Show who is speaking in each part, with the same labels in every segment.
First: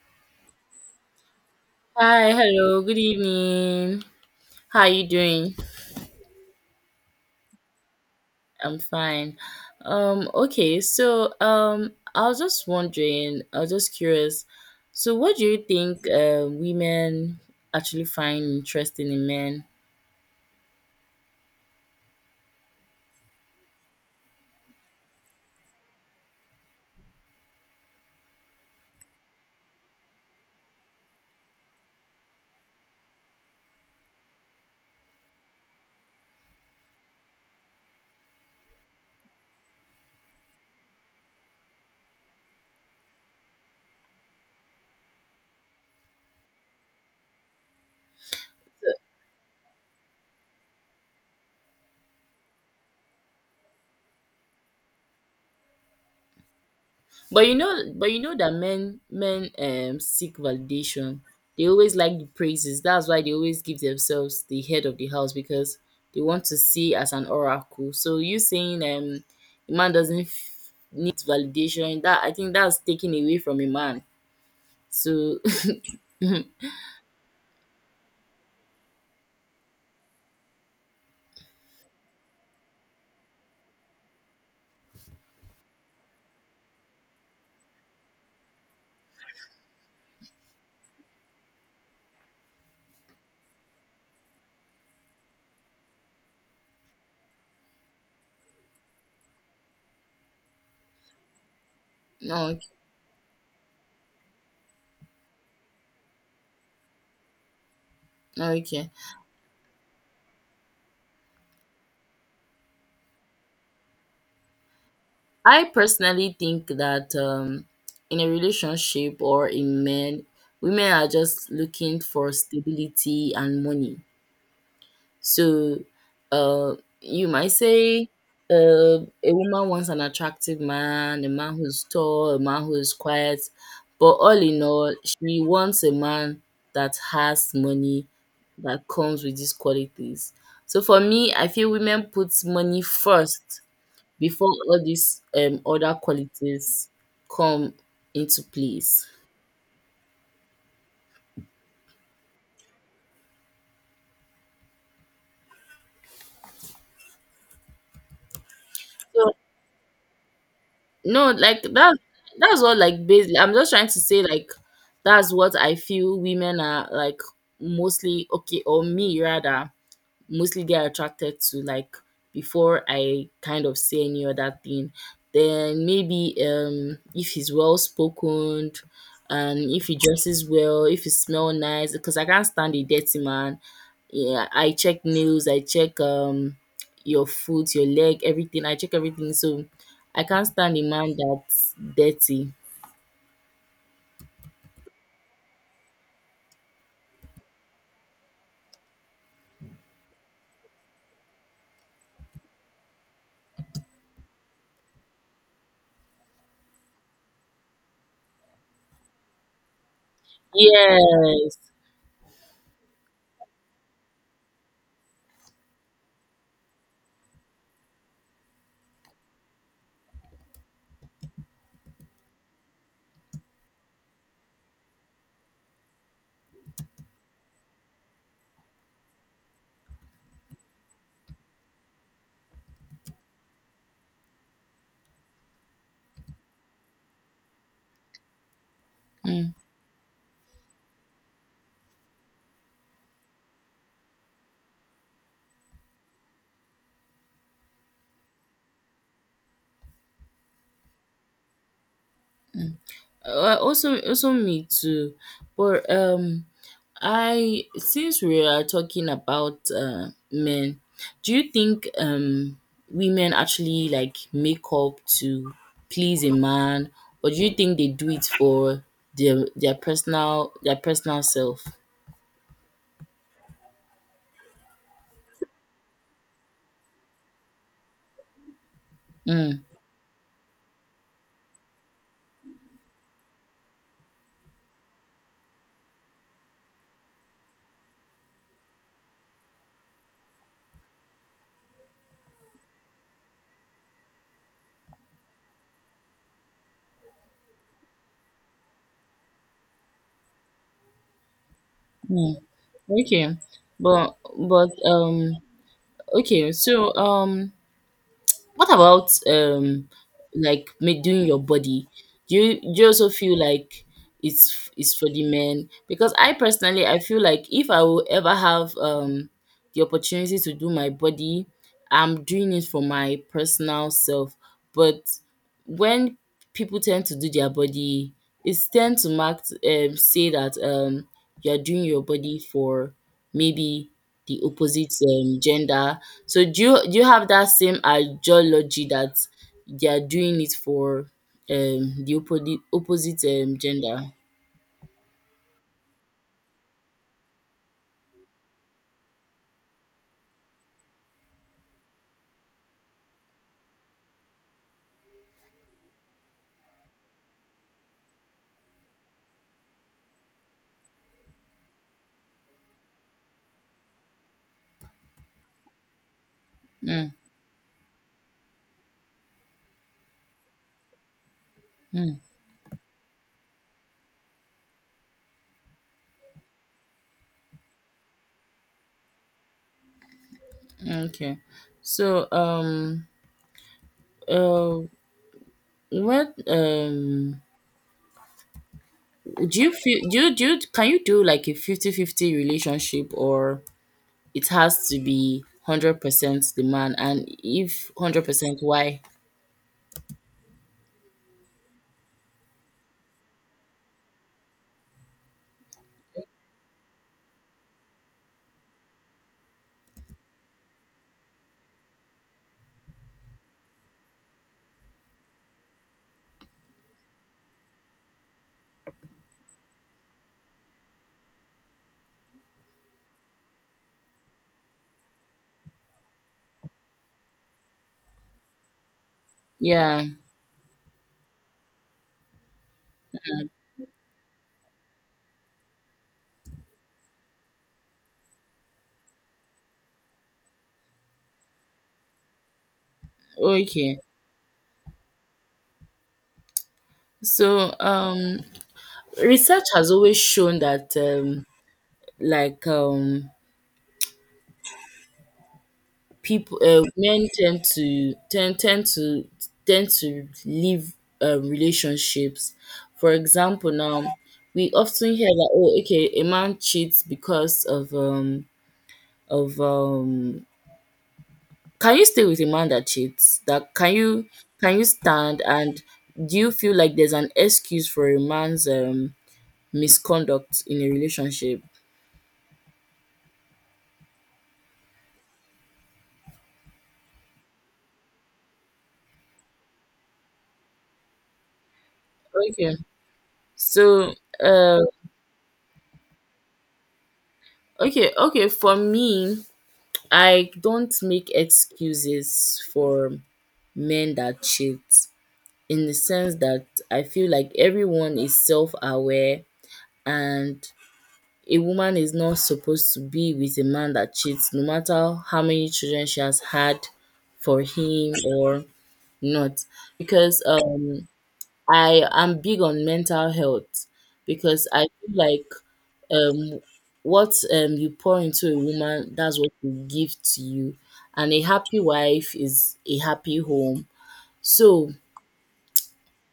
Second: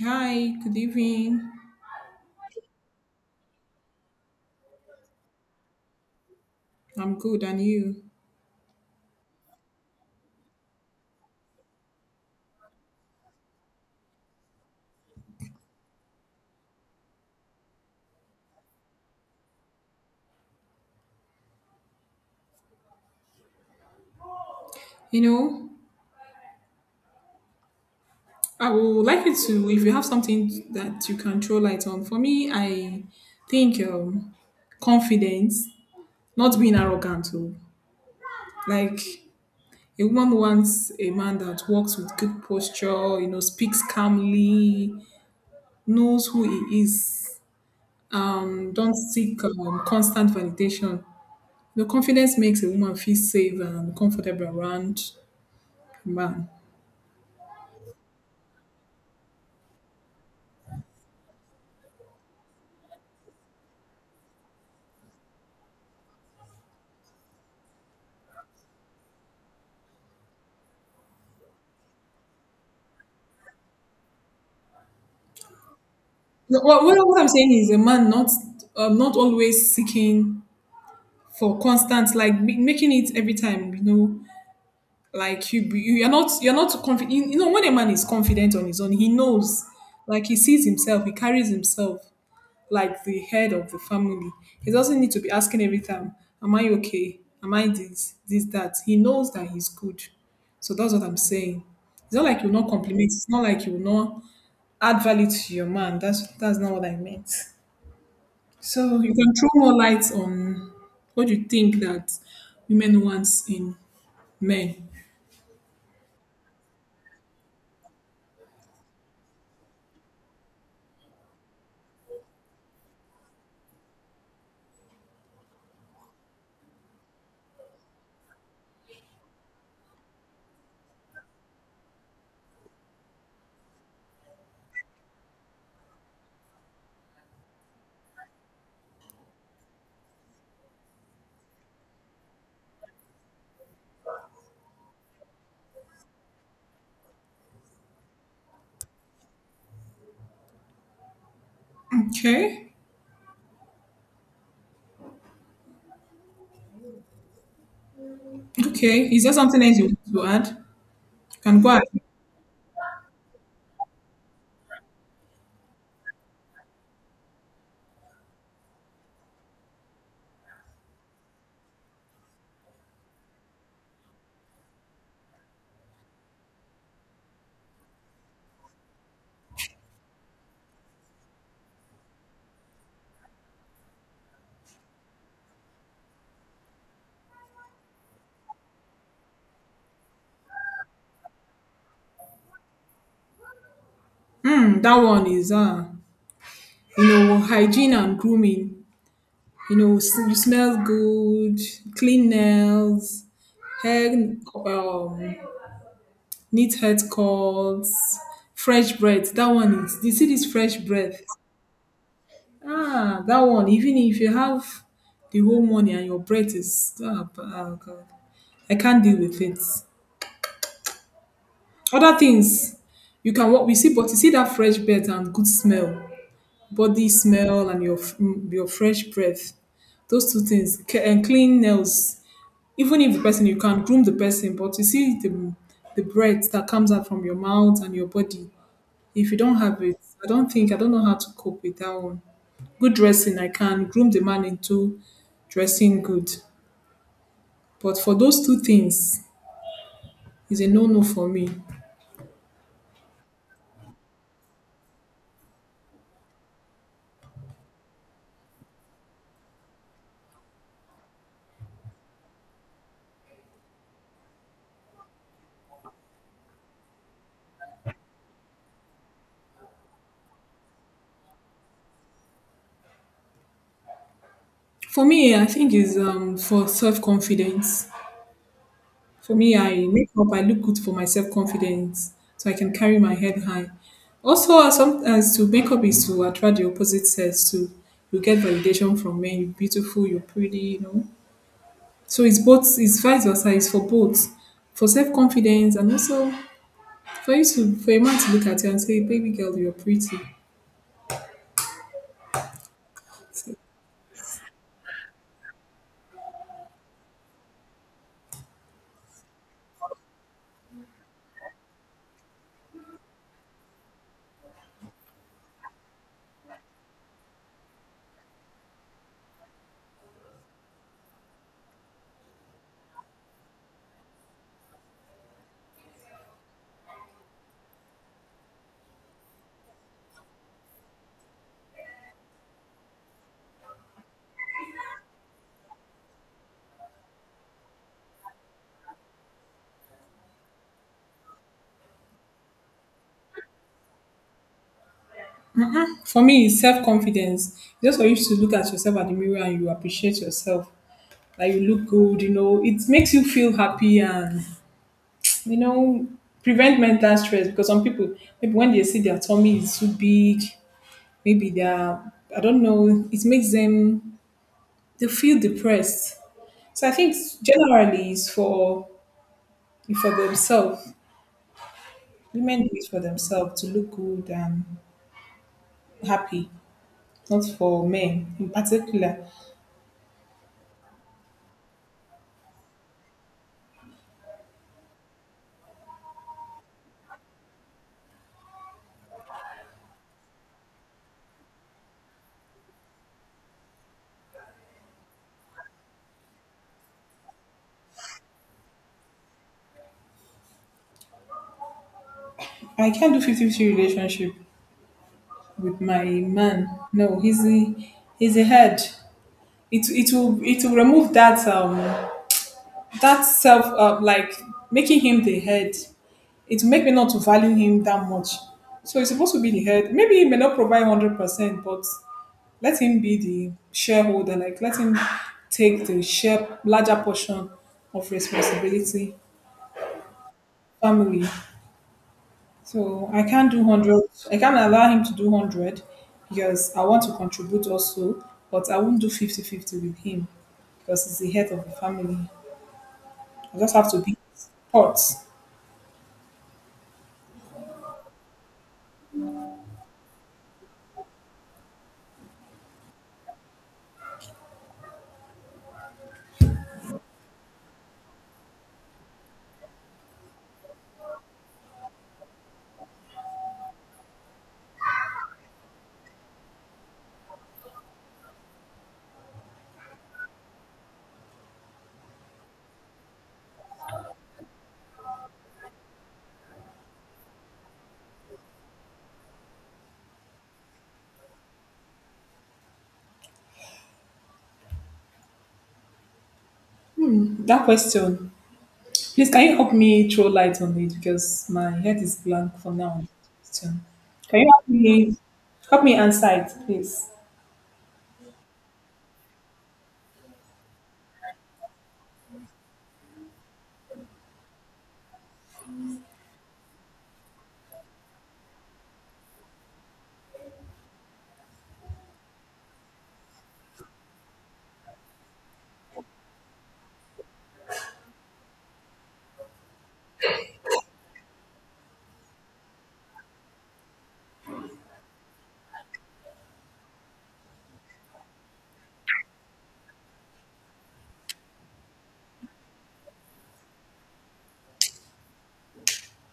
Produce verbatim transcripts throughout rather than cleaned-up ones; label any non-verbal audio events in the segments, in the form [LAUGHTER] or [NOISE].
Speaker 1: Hi, good evening.
Speaker 2: Hi, hello, good evening. How are you doing?
Speaker 1: I'm good, and you?
Speaker 2: I'm fine. Um, okay, so um, I was just wondering, I was just curious. So, what do you think uh, women actually find interesting in men?
Speaker 1: You know, I would like you to, if you have something that you can throw light on. For me, I think um, confidence, not being arrogant. Oh. Like, a woman wants a man that walks with good posture, you know, speaks calmly, knows who he is, um, don't seek um, constant validation. The confidence makes a woman feel safe and comfortable around a man.
Speaker 2: But you know, but you know that men men um seek validation. They always like the praises. That's why they always give themselves the head of the house because they want to see as an oracle. So you saying um a man doesn't f- need validation. That I think that's taken away from a man. So [LAUGHS]
Speaker 1: No. What, what, what I'm saying is a man not um, not always seeking for constant, like, ma- making it every time, you know, like you be- you're not, you're not confident. you, you know when a man is confident on his own, he knows, like, he sees himself, he carries himself like the head of the family. He doesn't need to be asking every time, am I okay, am I this, this, that. He knows that he's good. So that's what I'm saying. It's not like you
Speaker 2: no,
Speaker 1: will not compliment, it's not like you will not add value to your man. That's that's not what I meant.
Speaker 2: okay.
Speaker 1: So you can throw more light on what you think that women wants in men.
Speaker 2: I personally think that um in a relationship or in men, women are just looking for stability and money. So, uh, you might say uh, a woman wants an attractive man, a man who's tall, a man who is quiet, but all in all, she wants a man that has money that comes with these qualities. So for me, I feel women put money first before all these um other qualities come into place.
Speaker 1: Okay. Okay. Is there
Speaker 2: So
Speaker 1: something else you want to add? You
Speaker 2: no,
Speaker 1: can
Speaker 2: like
Speaker 1: go ahead.
Speaker 2: that's that's what, like, basically I'm just trying to say, like that's what I feel women are like mostly, okay, or me rather mostly get attracted to, like before I kind of say any other thing. Then maybe um if he's well spoken and if he dresses well, if he smell nice, because I can't stand a dirty man. Yeah, I check nails, I check um your foot, your leg, everything. I check everything. So I can't stand a man that's dirty.
Speaker 1: Mm, that one is uh, you know, hygiene and grooming. You know, s- you smell good, clean nails, hair, um, neat haircuts, fresh breath. That one is. You see this fresh breath.
Speaker 2: Yes.
Speaker 1: Ah, that one, even if you have the whole money and your breath is ah, b- ah, God. I can't deal with it. Other things you can walk, we see, but you see that fresh breath and good smell, body smell and your f- mm, your fresh breath. Those two things c- and clean nails. Even if the person, you can groom the person, but you see the the breath that comes out from your mouth and your body. If you
Speaker 2: Mm,
Speaker 1: don't have it, I don't think I don't know how to cope with that one. Good dressing, I can groom the man into dressing good, but for those two things, is a no no for me.
Speaker 2: mm. Uh, also also me too. But um I, since we are talking about uh, men, do you think um women actually like make up to please a man, or do you think they do it for their their personal their personal self?
Speaker 1: For me, I think is um for self confidence. For me,
Speaker 2: Mm,
Speaker 1: I make up, I look good for my self confidence, so I can carry my head high. Also, uh, sometimes to make up is to attract the opposite sex too. You get validation from men. You're beautiful. You're pretty. You know. So it's both, it's vice versa, it's for both. For self-confidence and also for you to, for a man to look at you and say, baby girl, you're pretty.
Speaker 2: mm, okay, but but um okay, so um what about um like ma- doing your body? Do you do you also feel like it's it's for the men? Because I personally I feel like if I will ever have um the opportunity to do my body, I'm doing it for my personal self. But when people tend to do their body, it's tend to mark um say that um you're doing your body for maybe the opposite um, gender. So do you do you have that same ideology that they are doing it for um the opposite opposite um gender?
Speaker 1: For me, it's self-confidence. Just for you to look at yourself at the mirror and you appreciate yourself. Like you look good, you know, it makes you feel happy and, you know, prevent mental stress because some people, maybe when they see their tummy is too big, maybe they're, I don't know, it makes them, they feel depressed. So I
Speaker 2: Mm,
Speaker 1: think generally it's for for themselves.
Speaker 2: mm,
Speaker 1: Women do it for themselves to look good and happy, not for men in particular.
Speaker 2: mm, okay. So um uh what um do you feel, do you, do you can you do like a fifty fifty relationship, or it has to be one hundred percent the man, and if one hundred percent, why?
Speaker 1: I can't do fifty-fifty relationship with my man. No, he's a, he's a head. It, it will, it will remove that um that self uh, like making him the head. It will make me not to value him that much. So he's supposed to be the head. Maybe he may not provide hundred percent, but let him be the shareholder. Like let him take the share, larger portion of responsibility
Speaker 2: Yeah,
Speaker 1: family. So I can't do one hundred. I can't allow him to do one hundred because I want to contribute also, but I won't do fifty-fifty with him because he's the head of the family. I just have to
Speaker 2: okay.
Speaker 1: be support.
Speaker 2: So, um, research has always shown that um, like um people uh, men tend to tend tend to tend to leave uh, relationships. For example, now we often hear that, oh, okay, a man cheats because of um of um can you stay with a man that cheats? That can you Can you stand and do you feel like there's an excuse for a man's um misconduct in a relationship?
Speaker 1: That question, please, can you help me throw light on it because my head is blank for
Speaker 2: okay
Speaker 1: now. Question.
Speaker 2: so
Speaker 1: Can you help
Speaker 2: uh
Speaker 1: me, help me answer it, please?
Speaker 2: okay okay for me, I don't make excuses for men that cheat, in the sense that I feel like everyone is self aware, and a woman is not supposed to be with a man that cheats, no matter how many children she has had for him or not. Because um, I am big on mental health, because I feel like um what um you pour into a woman, that's what you give to you, and a happy wife is a happy home. So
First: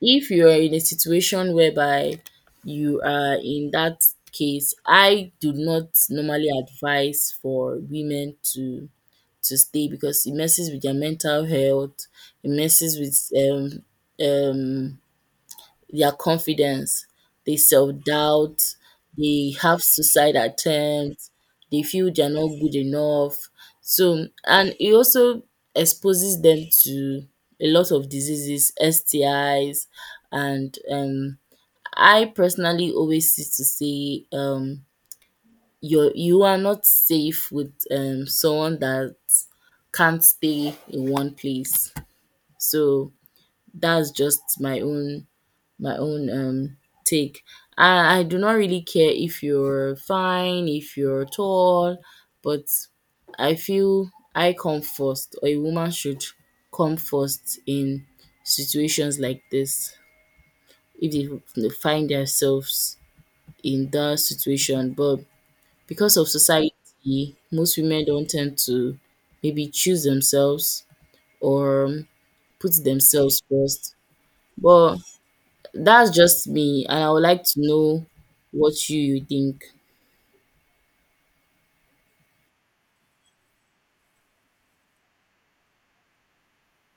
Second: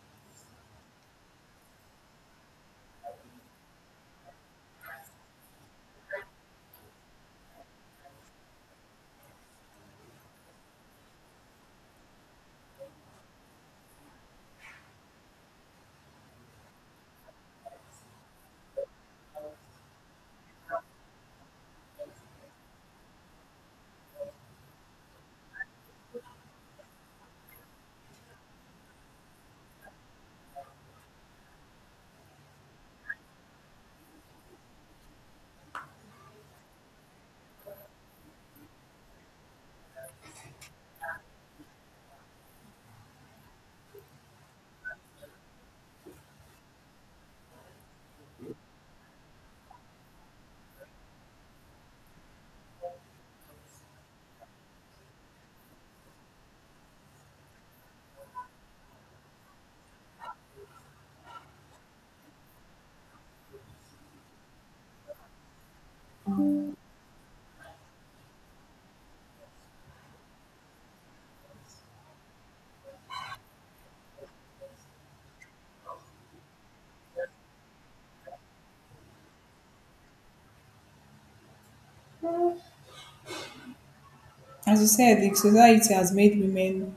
Speaker 2: if you are in a situation whereby you are in that case, I do not normally advise for women to to stay because it messes with their mental health, it messes with um um their confidence, they self doubt, they have suicide attempts, they feel they're not good enough. So, and it also exposes them to a lot of diseases, S T Is, and um, I personally always used to say, um, you're, you are not safe with um, someone that can't stay in one place. So, that's just my own my own um take. I, I do not really care if you're fine, if you're tall, but I feel I come first, or a woman should come first in situations like this, if they they find themselves in that situation. But because of society, most women don't tend to maybe choose themselves or um, put themselves first. But that's just me, and I would like to know what you, you think.
Speaker 1: As you said, the society has made women,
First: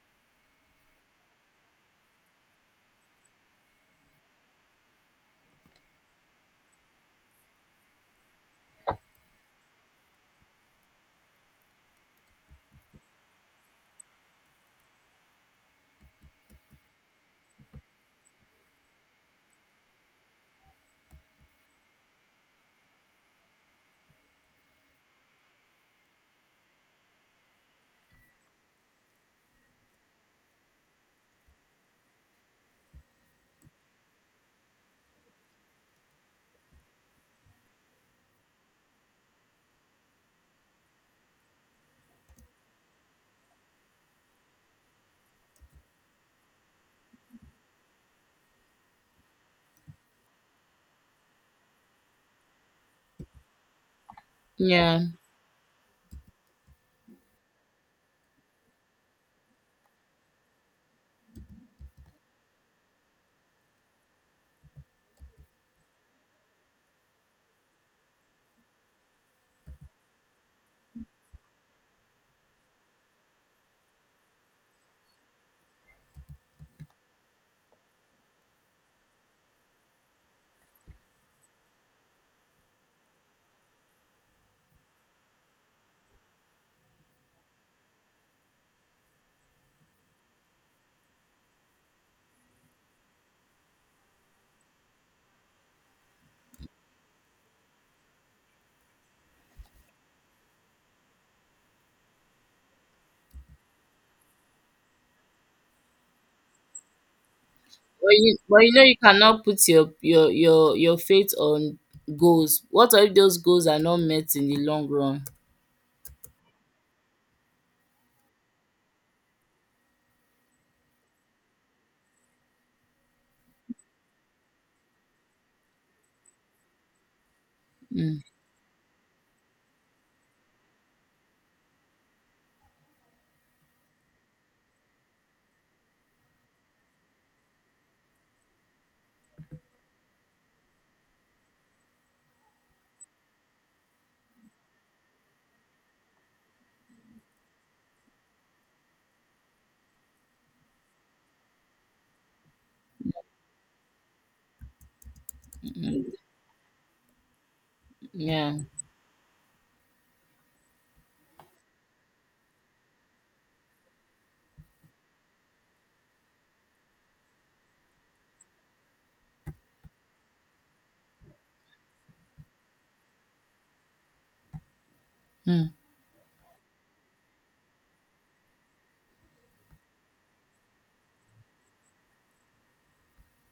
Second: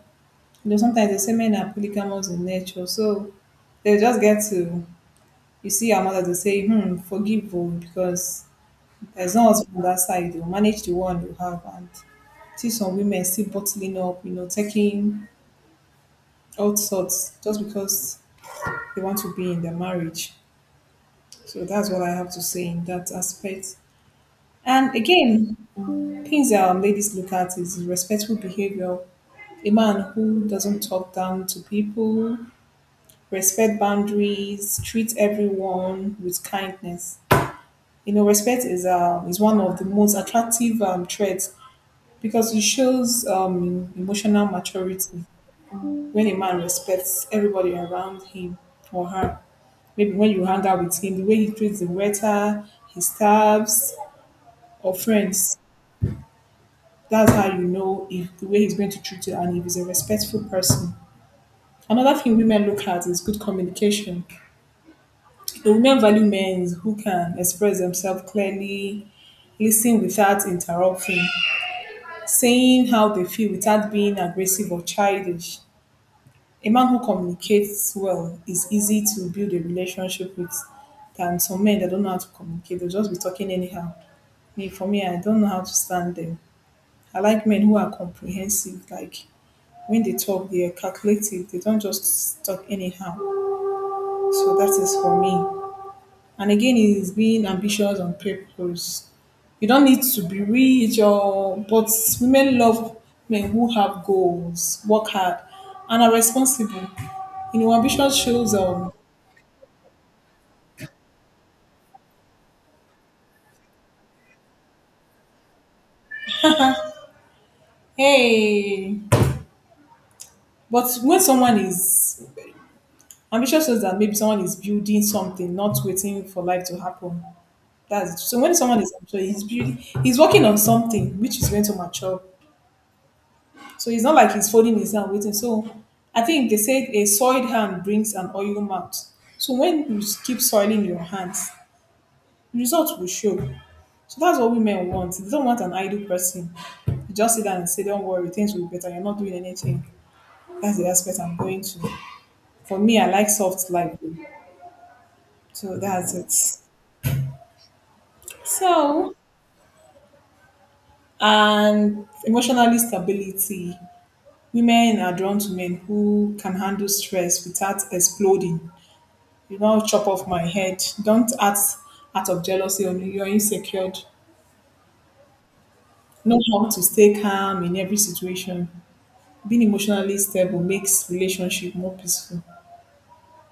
Speaker 1: you know, sometimes they say men are polygamous in nature, so they just get to, you see our mother to say, hmm, forgive oh, because there's no husband on that side. You manage the one you have and see some women still bottling up, you know, taking all sorts just because they want to be in their marriage. So that's what I have to say in that aspect. And again, things that um, ladies look at is respectful behavior. A man who doesn't talk down to people, respect boundaries, treat everyone with kindness. You know, respect is um, is one of the most attractive um, traits because it shows um, emotional maturity. When a man respects everybody around him or her, maybe when you hang out with him, the way he treats the waiter, his staffs, or
Speaker 2: Yeah,
Speaker 1: friends, that's how you know if the way he's going to treat you and if he's a respectful person. Another thing women look at is good communication. The women value men who can express themselves clearly, listen without interrupting, saying how they feel without being aggressive or childish. A man who communicates well is easy to build a relationship with than some men that don't know how to communicate. They'll just be talking anyhow. Me, for me, I don't know how to stand them. I like men who are comprehensive. Like when they talk, they are calculative. They don't just talk anyhow. So that is for me. And again is being ambitious on purpose. You don't need to be rich or, but women love men who have goals, work hard, and are responsible. You know, ambition
Speaker 2: but you,
Speaker 1: shows
Speaker 2: but you know
Speaker 1: um.
Speaker 2: you cannot put your your your your faith on goals. What if those goals are not met in the long run?
Speaker 1: Hey, but when someone is ambitious, shows that maybe someone is building something, not waiting for life to happen. That's
Speaker 2: Mm,
Speaker 1: it. So when someone is ambitious, he's building, he's working on something which is going to mature. So it's not like he's folding his hand waiting. So I think they said a soiled hand brings an oil mouth. So when you keep soiling your hands, results will show. So that's what women want. They don't want an idle person. You just sit down and say, don't worry, things will be better. You're not doing anything. That's the aspect I'm going to. For me, I like soft life. So
Speaker 2: mm,
Speaker 1: that's it.
Speaker 2: yeah,
Speaker 1: So, and emotional stability. Women are drawn to men who can handle stress without exploding. You now chop off my head. Don't act out of jealousy or you're insecure.
Speaker 2: mm,
Speaker 1: Know how to stay calm in every situation. Being emotionally stable makes relationship more peaceful.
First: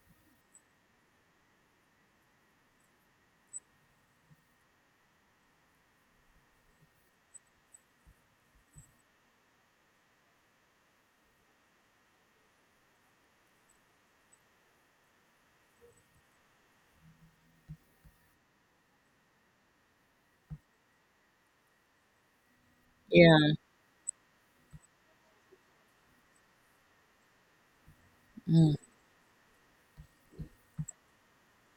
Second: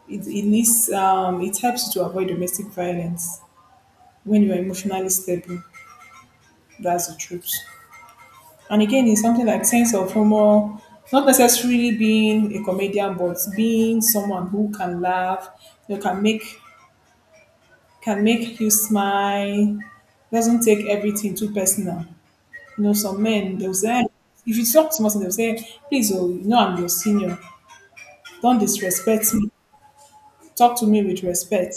Speaker 1: It, it leads, um, it helps you to avoid domestic violence when you are emotionally stable. That's the truth. And again, it's something like sense of humor, not necessarily being a comedian, but being someone who can laugh, you know, can make, can make you smile, doesn't take everything too personal. You know, some
Speaker 2: yeah,
Speaker 1: men they'll say, "Eh, if you talk to me," they'll say, "please, oh, you know I'm your senior. Don't
Speaker 2: mm,
Speaker 1: disrespect me, talk to me with respect."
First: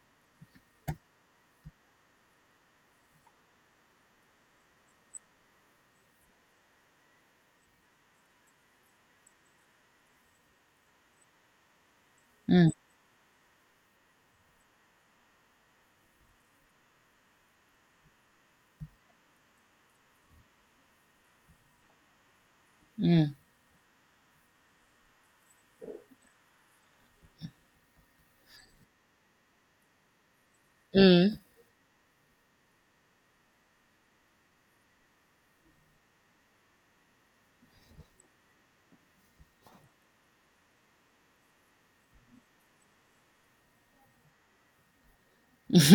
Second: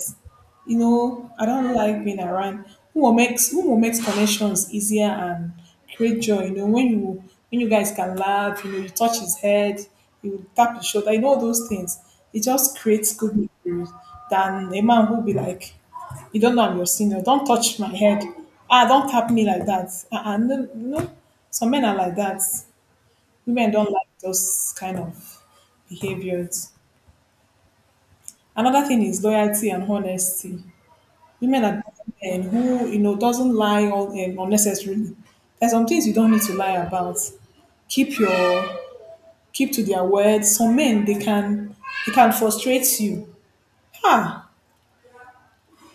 Speaker 1: You know, I don't like being around who will makes who will makes connections easier and create joy. You know, when you, when you guys can laugh, you know, you touch his head, you tap his shoulder, you know all those things. It
Speaker 2: mm,
Speaker 1: just creates good memories than a man who be like, you don't know I'm your senior, don't touch my head. Ah, don't tap me like that. Ah, uh no, no. Some men are like that.
Speaker 2: mm,
Speaker 1: Women don't like those kind of behaviors. Another thing is loyalty and honesty.
Speaker 2: mm.
Speaker 1: Women are and who, you know, doesn't lie all um, unnecessarily. There's some things you don't need to lie about. Keep your, keep to their words. Some men they can they can frustrate you. Ah,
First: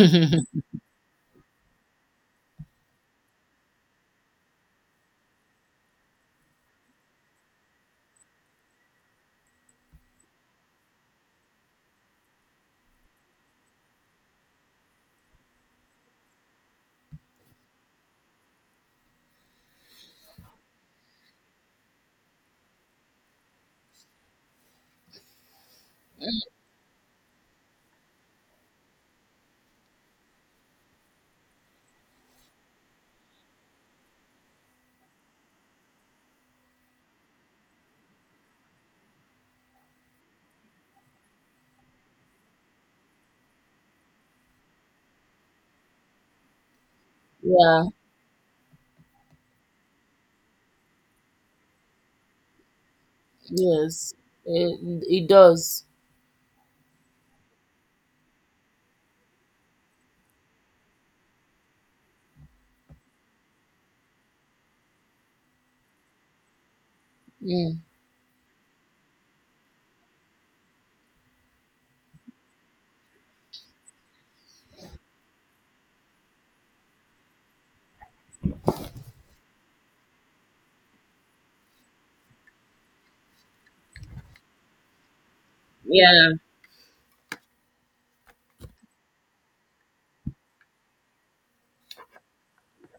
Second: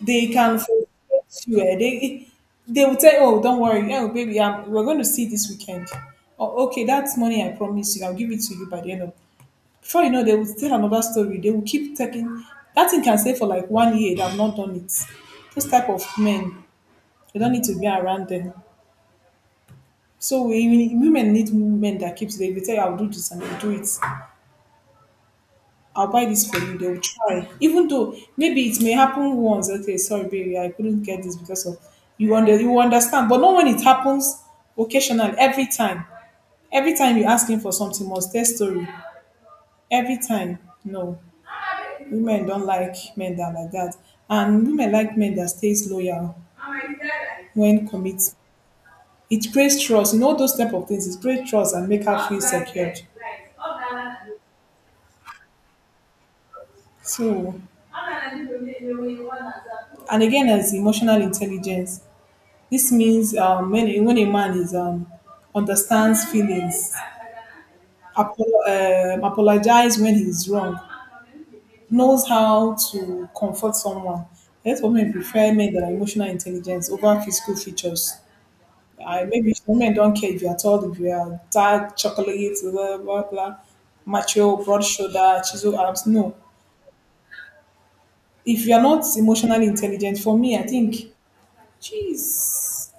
Speaker 1: they can frustrate you. Eh. They they will tell you, oh don't worry, oh baby, um, we're going to see this weekend. Oh okay, that's money, I promise you. I'll give it to you by the end of. Before you know, they will tell another story. They will keep taking. That thing can stay for like one year. They have not done it. Those type of men, you don't need to be around them. So we, even women, need men that keeps them. They tell you, I'll do this and I'll do it. I'll buy this for you. They'll try. Even though maybe it may happen once. Okay, sorry, baby, I couldn't get this because of, you under you understand. But not when it happens occasionally, every time. Every time you ask him for something, must tell story. Every time. No. Women don't like men that are like that. And women like men that stays loyal
Speaker 2: Yeah,
Speaker 1: when commit. It creates trust. You know those type of things. It creates trust and make her feel secured.
Speaker 2: yes, it, it does.
Speaker 1: So and again as emotional intelligence, this means um, when, a, when a man is um, understands feelings,
Speaker 2: Mm,
Speaker 1: apo- um apologize when he's wrong, knows how to comfort someone. That's what men prefer, men that are emotional intelligence over physical features. I, maybe some men don't care if you're tall, if you're dark, chocolate, blah blah blah, macho, broad shoulder, chiseled arms.
Speaker 2: yeah,
Speaker 1: No, if you're not emotionally intelligent, for me, I think, jeez,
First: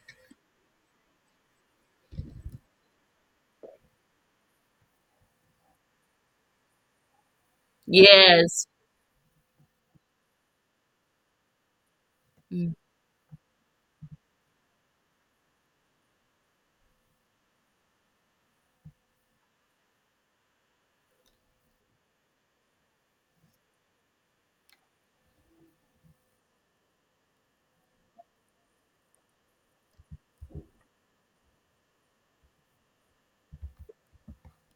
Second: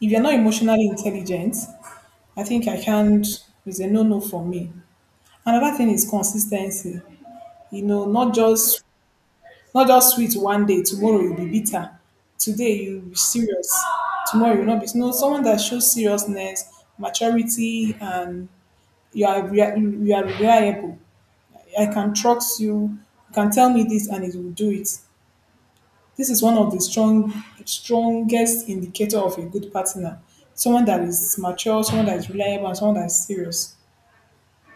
Speaker 1: if you're not emotionally intelligent, I think I can't. It's a no no for me. Another thing is consistency. You know, not
Speaker 2: yes.
Speaker 1: just not just sweet one day, tomorrow you'll be bitter, today
Speaker 2: Mm,
Speaker 1: you will be serious, tomorrow you will not be, no, someone that shows seriousness, maturity, and you are rea- you are, you are reliable. I can trust you. You can tell me this, and it will do it. This is one of the strong strongest indicator of a good partner. Someone that is mature, someone that is reliable, and someone that is serious.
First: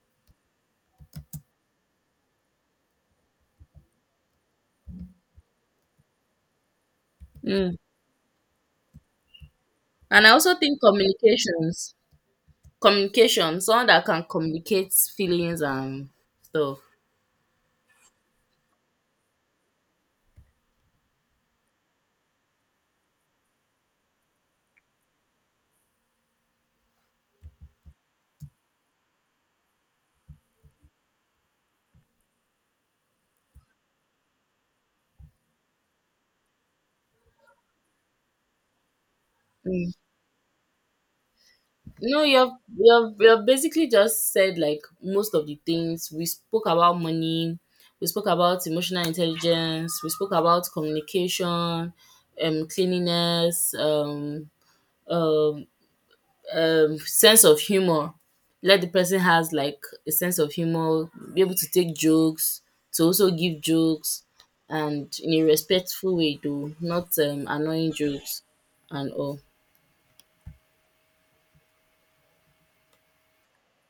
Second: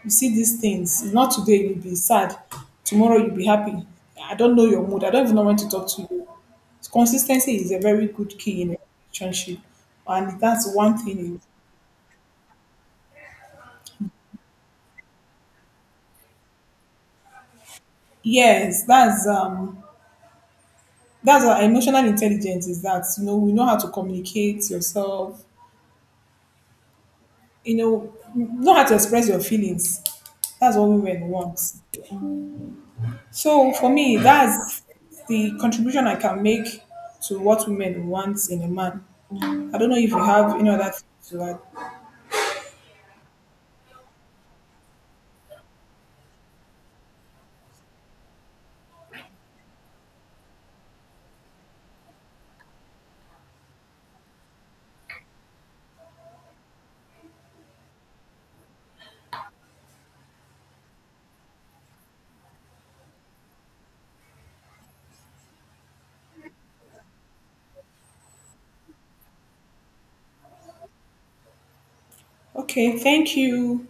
Speaker 1: You see these things. If not today you'll be sad, tomorrow you'll be happy. I don't know your mood. I don't even know when to talk to you. Consistency is
Speaker 2: mm.
Speaker 1: a very good key in a relationship,
Speaker 2: And I
Speaker 1: and
Speaker 2: also
Speaker 1: that's
Speaker 2: think
Speaker 1: one thing.
Speaker 2: communications. Communication, someone that can communicate feelings and stuff.
Speaker 1: Yes, that's um that's our emotional intelligence is that, you know, we know how to communicate yourself, you know know how to express your feelings. That's what women want. So for me, that's the contribution I can make to what women want in a man. I
Speaker 2: Mm.
Speaker 1: don't know if you have any other thing to add.
Speaker 2: No, you've you've you've basically just said like most of the things. We spoke about money, we spoke about emotional intelligence, we spoke about communication, um cleanliness, um um um sense of humor. Let the person has like a sense of humor, be able to take jokes, to also give jokes, and in a respectful way, though not um annoying jokes and all.
Speaker 1: Okay, thank you,